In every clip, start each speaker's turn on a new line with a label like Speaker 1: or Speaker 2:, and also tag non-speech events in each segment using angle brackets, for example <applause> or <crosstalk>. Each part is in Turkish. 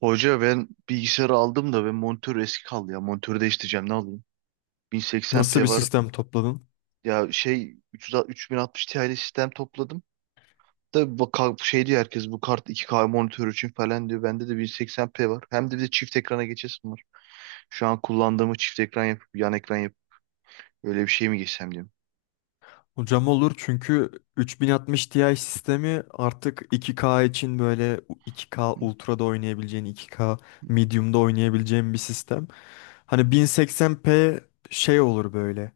Speaker 1: Hoca, ben bilgisayarı aldım da ben monitör eski kaldı ya. Monitörü değiştireceğim, ne alayım?
Speaker 2: Nasıl bir
Speaker 1: 1080p var.
Speaker 2: sistem topladın?
Speaker 1: Ya şey 300 3060 Ti'li sistem topladım. Da bak, şey diyor herkes, bu kart 2K monitör için falan diyor. Bende de 1080p var. Hem de bir de çift ekrana geçesim var. Şu an kullandığımı çift ekran yapıp, yan ekran yapıp öyle bir şey mi geçsem diyorum.
Speaker 2: Hocam olur çünkü 3060 Ti sistemi artık 2K için böyle 2K Ultra'da oynayabileceğin, 2K Medium'da oynayabileceğin bir sistem. Hani 1080p şey olur böyle.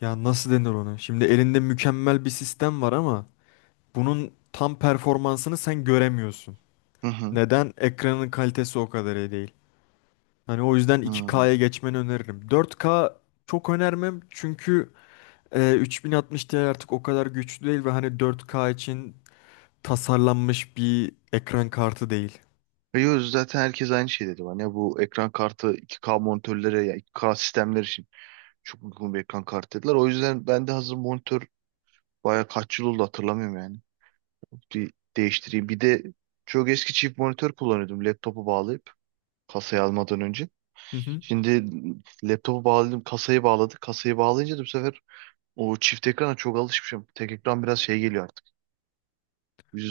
Speaker 2: Ya nasıl denir onu? Şimdi elinde mükemmel bir sistem var ama bunun tam performansını sen göremiyorsun.
Speaker 1: Hı hı.
Speaker 2: Neden? Ekranın kalitesi o kadar iyi değil. Hani o yüzden
Speaker 1: Hı.
Speaker 2: 2K'ya geçmeni öneririm. 4K çok önermem çünkü 3060 Ti artık o kadar güçlü değil ve hani 4K için tasarlanmış bir ekran kartı değil.
Speaker 1: Yo, zaten herkes aynı şey dedi bana. Ya bu ekran kartı 2K monitörlere, ya 2K sistemler için çok uygun bir ekran kartı dediler. O yüzden ben de hazır monitör baya kaç yıl oldu hatırlamıyorum yani. Bir değiştireyim. Bir de çok eski çift monitör kullanıyordum, laptopu bağlayıp kasayı almadan önce.
Speaker 2: Hı hı.
Speaker 1: Şimdi laptopu bağladım, kasayı bağladık. Kasayı bağlayınca da bu sefer o çift ekrana çok alışmışım. Tek ekran biraz şey geliyor artık.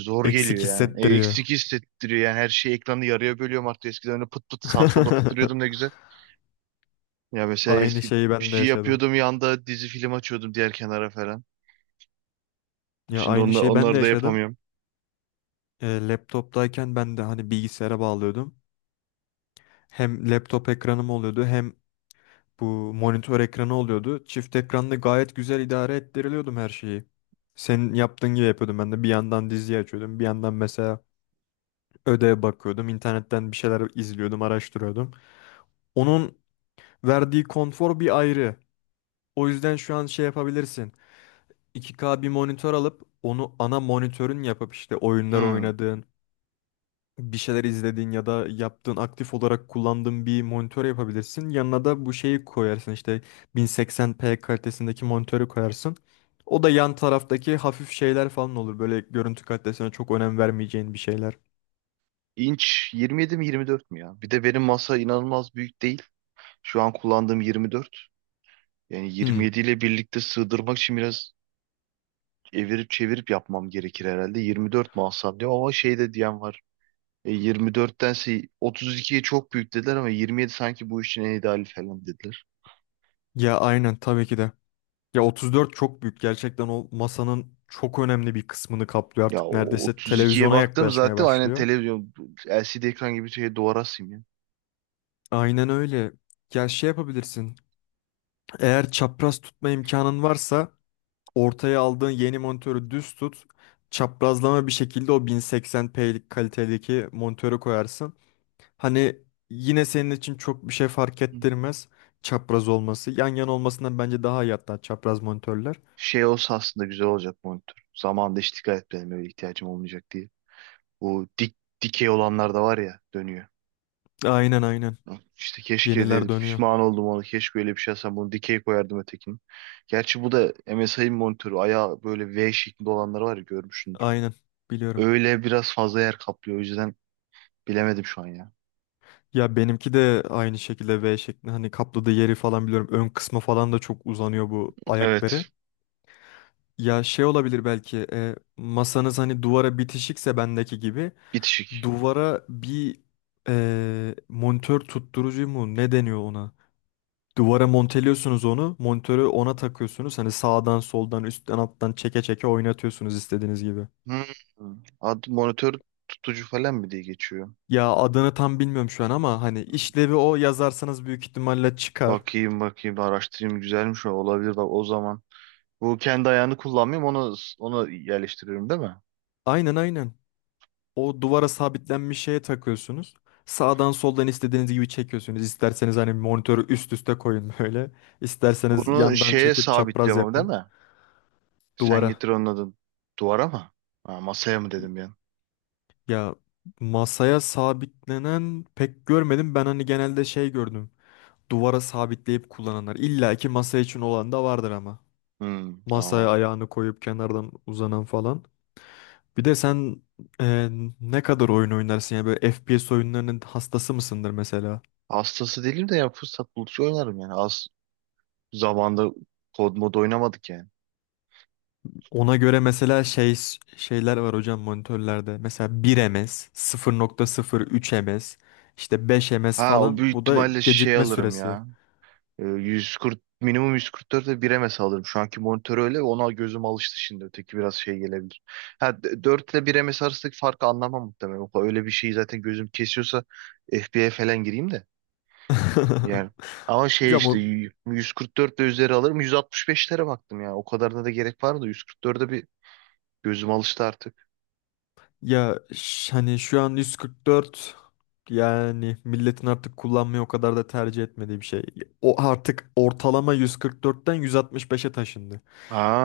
Speaker 1: Zor geliyor
Speaker 2: Eksik
Speaker 1: yani.
Speaker 2: hissettiriyor.
Speaker 1: Eksik hissettiriyor yani, her şeyi ekranı yarıya bölüyorum artık. Eskiden öyle pıt pıt sağa sola tıklıyordum, ne
Speaker 2: <laughs>
Speaker 1: güzel. Ya mesela
Speaker 2: Aynı
Speaker 1: eski
Speaker 2: şeyi
Speaker 1: bir
Speaker 2: ben de
Speaker 1: şey
Speaker 2: yaşadım.
Speaker 1: yapıyordum, yanda dizi film açıyordum diğer kenara falan.
Speaker 2: Ya
Speaker 1: Şimdi
Speaker 2: aynı
Speaker 1: onlar,
Speaker 2: şeyi ben de
Speaker 1: onları da
Speaker 2: yaşadım.
Speaker 1: yapamıyorum.
Speaker 2: Laptoptayken ben de hani bilgisayara bağlıyordum. Hem laptop ekranım oluyordu hem bu monitör ekranı oluyordu. Çift ekranda gayet güzel idare ettiriliyordum her şeyi. Senin yaptığın gibi yapıyordum ben de. Bir yandan dizi açıyordum. Bir yandan mesela ödeye bakıyordum, internetten bir şeyler izliyordum, araştırıyordum. Onun verdiği konfor bir ayrı. O yüzden şu an şey yapabilirsin. 2K bir monitör alıp onu ana monitörün yapıp işte oyunlar
Speaker 1: Hmm.
Speaker 2: oynadığın, bir şeyler izlediğin ya da yaptığın aktif olarak kullandığın bir monitör yapabilirsin. Yanına da bu şeyi koyarsın işte 1080p kalitesindeki monitörü koyarsın. O da yan taraftaki hafif şeyler falan olur. Böyle görüntü kalitesine çok önem vermeyeceğin bir şeyler.
Speaker 1: İnç 27 mi, 24 mü ya? Bir de benim masa inanılmaz büyük değil. Şu an kullandığım 24. Yani
Speaker 2: Hmm.
Speaker 1: 27 ile birlikte sığdırmak için biraz evirip çevirip yapmam gerekir herhalde. 24 mu alsam diyor ama şey de diyen var. 24'tense 32'ye çok büyük dediler ama 27 sanki bu işin en ideali falan dediler.
Speaker 2: Ya aynen tabii ki de. Ya 34 çok büyük. Gerçekten o masanın çok önemli bir kısmını kaplıyor.
Speaker 1: Ya
Speaker 2: Artık
Speaker 1: o
Speaker 2: neredeyse
Speaker 1: 32'ye
Speaker 2: televizyona
Speaker 1: baktım,
Speaker 2: yaklaşmaya
Speaker 1: zaten aynen
Speaker 2: başlıyor.
Speaker 1: televizyon LCD ekran gibi, şey, duvara asayım ya.
Speaker 2: Aynen öyle. Ya şey yapabilirsin. Eğer çapraz tutma imkanın varsa ortaya aldığın yeni monitörü düz tut. Çaprazlama bir şekilde o 1080p'lik kalitedeki monitörü koyarsın. Hani yine senin için çok bir şey fark
Speaker 1: Hı.
Speaker 2: ettirmez çapraz olması. Yan yana olmasından bence daha iyi hatta çapraz monitörler.
Speaker 1: Şey olsa aslında güzel olacak monitör. Zamanında hiç dikkat etmedim, öyle ihtiyacım olmayacak diye. Bu dik dikey olanlar da var ya, dönüyor.
Speaker 2: Aynen aynen.
Speaker 1: Hı. İşte keşke dedim,
Speaker 2: Yeniler dönüyor.
Speaker 1: pişman oldum onu. Keşke öyle bir şey alsam, bunu dikey koyardım ötekini. Gerçi bu da MSI'ın monitörü. Ayağı böyle V şeklinde olanları var ya, görmüşsündür.
Speaker 2: Aynen. Biliyorum.
Speaker 1: Öyle biraz fazla yer kaplıyor. O yüzden bilemedim şu an ya.
Speaker 2: Ya benimki de aynı şekilde V şeklinde hani kapladığı yeri falan biliyorum. Ön kısma falan da çok uzanıyor bu ayakları.
Speaker 1: Evet.
Speaker 2: Ya şey olabilir belki masanız hani duvara bitişikse bendeki gibi
Speaker 1: Bitişik.
Speaker 2: duvara bir monitör tutturucu mu ne deniyor ona? Duvara monteliyorsunuz onu monitörü ona takıyorsunuz hani sağdan soldan üstten alttan çeke çeke oynatıyorsunuz istediğiniz gibi.
Speaker 1: Hmm. Monitör tutucu falan mı diye geçiyor.
Speaker 2: Ya adını tam bilmiyorum şu an ama hani işlevi o yazarsanız büyük ihtimalle çıkar.
Speaker 1: Bakayım bakayım, araştırayım, güzelmiş, o olabilir bak o zaman. Bu kendi ayağını kullanmayayım, onu yerleştiriyorum değil mi?
Speaker 2: Aynen aynen. O duvara sabitlenmiş şeye takıyorsunuz. Sağdan soldan istediğiniz gibi çekiyorsunuz. İsterseniz hani monitörü üst üste koyun böyle. İsterseniz
Speaker 1: Bunu
Speaker 2: yandan
Speaker 1: şeye
Speaker 2: çekip çapraz
Speaker 1: sabitliyorum ama değil
Speaker 2: yapın.
Speaker 1: mi? Sen
Speaker 2: Duvara.
Speaker 1: getir onun adını. Duvara mı? Ha, masaya mı dedim ben?
Speaker 2: Ya masaya sabitlenen pek görmedim. Ben hani genelde şey gördüm. Duvara sabitleyip kullananlar. İlla ki masa için olan da vardır ama.
Speaker 1: Hmm,
Speaker 2: Masaya
Speaker 1: tamam.
Speaker 2: ayağını koyup kenardan uzanan falan. Bir de sen e, ne kadar oyun oynarsın ya böyle FPS oyunlarının hastası mısındır mesela?
Speaker 1: Hastası değilim de ya, fırsat buldukça oynarım yani. Az zamanda kod mod oynamadık yani.
Speaker 2: Ona göre mesela şey şeyler var hocam monitörlerde. Mesela 1 ms, 0,03 ms, işte 5 ms
Speaker 1: Ha, o
Speaker 2: falan.
Speaker 1: büyük
Speaker 2: Bu da
Speaker 1: ihtimalle şey
Speaker 2: gecikme
Speaker 1: alırım
Speaker 2: süresi.
Speaker 1: ya. 140 minimum 144'e 1'e mi saldırdım? Şu anki monitör öyle. Ona gözüm alıştı şimdi. Öteki biraz şey gelebilir. Ha, 4 ile 1'e mi sarsak farkı anlamam muhtemelen. Öyle bir şeyi zaten gözüm kesiyorsa FB'ye falan gireyim de. Yani,
Speaker 2: <laughs>
Speaker 1: ama şey
Speaker 2: Hocam,
Speaker 1: işte,
Speaker 2: o
Speaker 1: 144 ile üzeri alırım. 165'lere baktım ya. O kadarına da gerek var, da 144'e bir gözüm alıştı artık.
Speaker 2: ya, hani şu an 144 yani milletin artık kullanmayı o kadar da tercih etmediği bir şey. O artık ortalama 144'ten 165'e taşındı.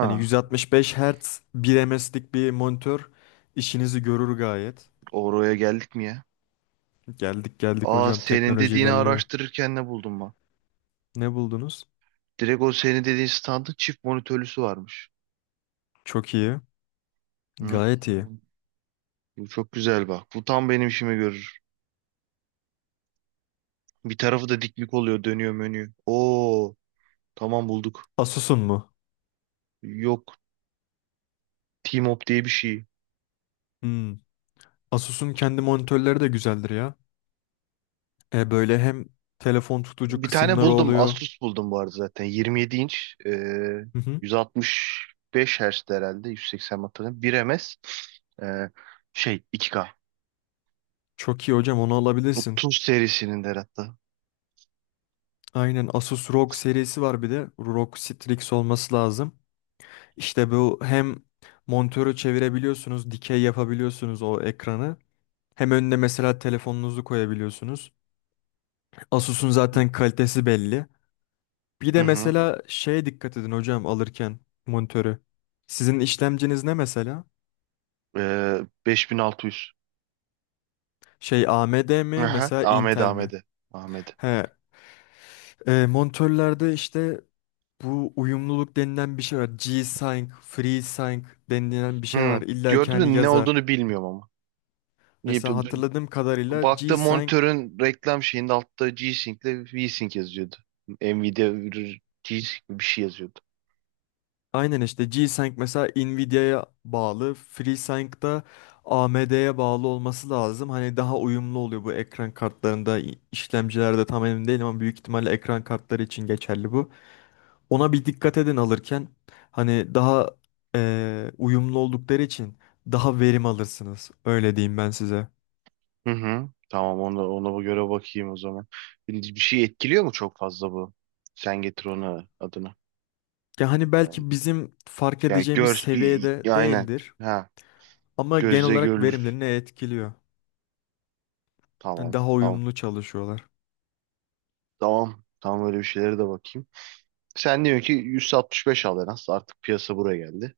Speaker 2: Hani 165 Hz 1 ms'lik bir monitör işinizi görür gayet.
Speaker 1: oraya geldik mi ya?
Speaker 2: Geldik geldik
Speaker 1: Aa,
Speaker 2: hocam,
Speaker 1: senin
Speaker 2: teknoloji
Speaker 1: dediğini
Speaker 2: ilerliyor.
Speaker 1: araştırırken ne buldum ben?
Speaker 2: Ne buldunuz?
Speaker 1: Direkt o senin dediğin standın çift monitörlüsü varmış.
Speaker 2: Çok iyi. Gayet iyi.
Speaker 1: Hmm. Bu çok güzel bak. Bu tam benim işimi görür. Bir tarafı da diklik oluyor, dönüyor menü. Oo, tamam, bulduk.
Speaker 2: Asus'un mu?
Speaker 1: Yok, Teamop diye bir şey.
Speaker 2: Hmm. Asus'un kendi monitörleri de güzeldir ya. Böyle hem telefon tutucu
Speaker 1: Bir tane
Speaker 2: kısımları
Speaker 1: buldum,
Speaker 2: oluyor.
Speaker 1: Asus buldum bu arada zaten. 27 inç,
Speaker 2: Hı hı.
Speaker 1: 165 Hz herhalde, 180 hatırlamıyorum. 1 ms, e, şey, 2K,
Speaker 2: Çok iyi hocam, onu alabilirsin.
Speaker 1: 30 serisinin de hatta.
Speaker 2: Aynen, Asus ROG serisi var bir de. ROG Strix olması lazım. İşte bu hem monitörü çevirebiliyorsunuz, dikey yapabiliyorsunuz o ekranı. Hem önüne mesela telefonunuzu koyabiliyorsunuz. Asus'un zaten kalitesi belli. Bir
Speaker 1: Hı
Speaker 2: de
Speaker 1: hı.
Speaker 2: mesela şeye dikkat edin hocam alırken monitörü. Sizin işlemciniz ne mesela?
Speaker 1: 5600.
Speaker 2: Şey AMD mi
Speaker 1: Aha,
Speaker 2: mesela
Speaker 1: Ahmet
Speaker 2: Intel mi?
Speaker 1: Ahmet'e. Ahmet'e.
Speaker 2: He, monitörlerde işte bu uyumluluk denilen bir şey var. G-Sync, FreeSync denilen bir şey var.
Speaker 1: Hmm,
Speaker 2: İlla ki
Speaker 1: gördüm de
Speaker 2: hani
Speaker 1: ne
Speaker 2: yazar.
Speaker 1: olduğunu bilmiyorum ama. Niye-
Speaker 2: Mesela hatırladığım kadarıyla
Speaker 1: Baktım
Speaker 2: G-Sync.
Speaker 1: monitörün reklam şeyinde altta G-Sync ile V-Sync yazıyordu. Nvidia G-Sync bir şey yazıyordu.
Speaker 2: Aynen işte G-Sync mesela Nvidia'ya bağlı, FreeSync da AMD'ye bağlı olması lazım. Hani daha uyumlu oluyor bu ekran kartlarında, işlemcilerde tam emin değilim ama büyük ihtimalle ekran kartları için geçerli bu. Ona bir dikkat edin alırken hani daha uyumlu oldukları için daha verim alırsınız. Öyle diyeyim ben size.
Speaker 1: Hı hı. Tamam, ona bu göre bakayım o zaman. Bir şey etkiliyor mu çok fazla bu? Sen getir onu adını.
Speaker 2: Ya hani
Speaker 1: Tamam.
Speaker 2: belki bizim fark
Speaker 1: Ya
Speaker 2: edeceğimiz
Speaker 1: gör
Speaker 2: seviyede
Speaker 1: Ya aynen.
Speaker 2: değildir
Speaker 1: Ha,
Speaker 2: ama genel
Speaker 1: gözle
Speaker 2: olarak
Speaker 1: görülür.
Speaker 2: verimlerini etkiliyor. Hani
Speaker 1: Tamam.
Speaker 2: daha
Speaker 1: Tamam.
Speaker 2: uyumlu çalışıyorlar.
Speaker 1: Tamam. Tamam, öyle bir şeylere de bakayım. Sen diyorsun ki 165 al en az. Artık piyasa buraya geldi.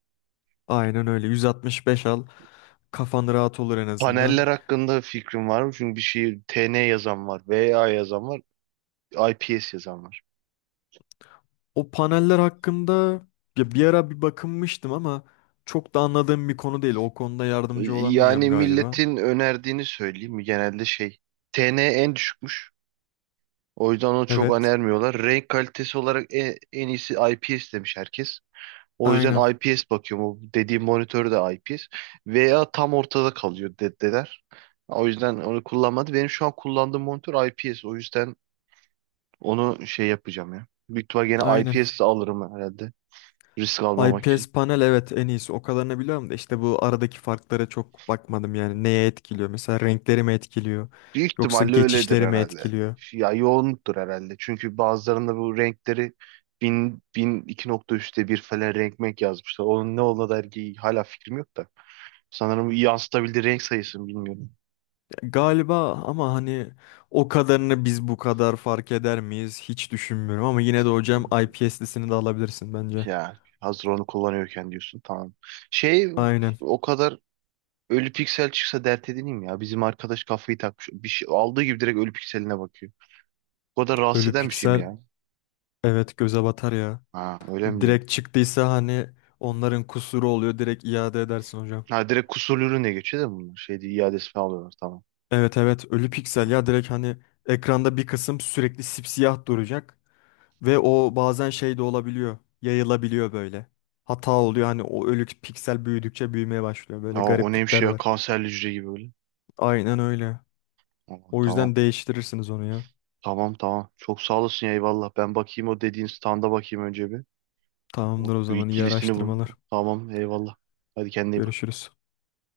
Speaker 2: Aynen öyle. 165 al. Kafan rahat olur en azından.
Speaker 1: Paneller hakkında fikrim var mı? Çünkü bir şey TN yazan var, VA yazan var, IPS yazan var.
Speaker 2: O paneller hakkında ya bir ara bir bakınmıştım ama çok da anladığım bir konu değil. O konuda yardımcı olamayacağım
Speaker 1: Yani
Speaker 2: galiba.
Speaker 1: milletin önerdiğini söyleyeyim mi? Genelde şey, TN en düşükmüş. O yüzden onu çok
Speaker 2: Evet.
Speaker 1: önermiyorlar. Renk kalitesi olarak en iyisi IPS demiş herkes. O
Speaker 2: Aynen.
Speaker 1: yüzden IPS bakıyorum. O dediğim monitör de IPS. VA tam ortada kalıyor dediler. O yüzden onu kullanmadı. Benim şu an kullandığım monitör IPS. O yüzden onu şey yapacağım ya. Büyük ihtimal gene
Speaker 2: Aynen.
Speaker 1: IPS de alırım herhalde, risk almamak
Speaker 2: IPS
Speaker 1: için.
Speaker 2: panel evet en iyisi. O kadarını biliyorum da işte bu aradaki farklara çok bakmadım yani. Neye etkiliyor? Mesela renkleri mi etkiliyor?
Speaker 1: Büyük
Speaker 2: Yoksa
Speaker 1: ihtimalle öyledir
Speaker 2: geçişleri mi
Speaker 1: herhalde. Yani.
Speaker 2: etkiliyor?
Speaker 1: Ya, yoğunluktur herhalde. Çünkü bazılarında bu renkleri bin bin iki nokta üçte bir falan renk menk yazmışlar. Onun ne olduğuna dair ki hala fikrim yok da. Sanırım, yansıtabildiği renk sayısını bilmiyorum.
Speaker 2: Galiba ama hani o kadarını biz bu kadar fark eder miyiz hiç düşünmüyorum ama yine de hocam
Speaker 1: Hı.
Speaker 2: IPS'lisini de alabilirsin bence.
Speaker 1: Ya hazır onu kullanıyorken diyorsun, tamam. Şey,
Speaker 2: Aynen.
Speaker 1: o kadar ölü piksel çıksa dert edineyim ya. Bizim arkadaş kafayı takmış. Bir şey aldığı gibi direkt ölü pikseline bakıyor. O kadar rahatsız
Speaker 2: Ölü
Speaker 1: eden bir şey mi
Speaker 2: piksel
Speaker 1: ya?
Speaker 2: evet göze batar ya.
Speaker 1: Ha, öyle mi diyorsun?
Speaker 2: Direkt çıktıysa hani onların kusuru oluyor, direkt iade edersin hocam.
Speaker 1: Ha, direkt kusurlu ürüne geçiyor değil mi bunlar? Şey değil, iadesi alıyorlar, tamam.
Speaker 2: Evet evet, ölü piksel ya direkt hani ekranda bir kısım sürekli sipsiyah duracak ve o bazen şey de olabiliyor, yayılabiliyor böyle. Hata oluyor hani, o ölü piksel büyüdükçe büyümeye başlıyor, böyle
Speaker 1: Aa, o neymiş
Speaker 2: gariplikler
Speaker 1: ya,
Speaker 2: var.
Speaker 1: kanserli hücre gibi böyle.
Speaker 2: Aynen öyle.
Speaker 1: Aa,
Speaker 2: O
Speaker 1: tamam,
Speaker 2: yüzden değiştirirsiniz onu ya.
Speaker 1: tamam, tamam. Çok sağ olasın ya, eyvallah. Ben bakayım, o dediğin standa bakayım önce bir. O,
Speaker 2: Tamamdır, o
Speaker 1: şu
Speaker 2: zaman iyi
Speaker 1: ikilisini,
Speaker 2: araştırmalar.
Speaker 1: bu. Tamam, eyvallah. Hadi, kendine iyi bak.
Speaker 2: Görüşürüz.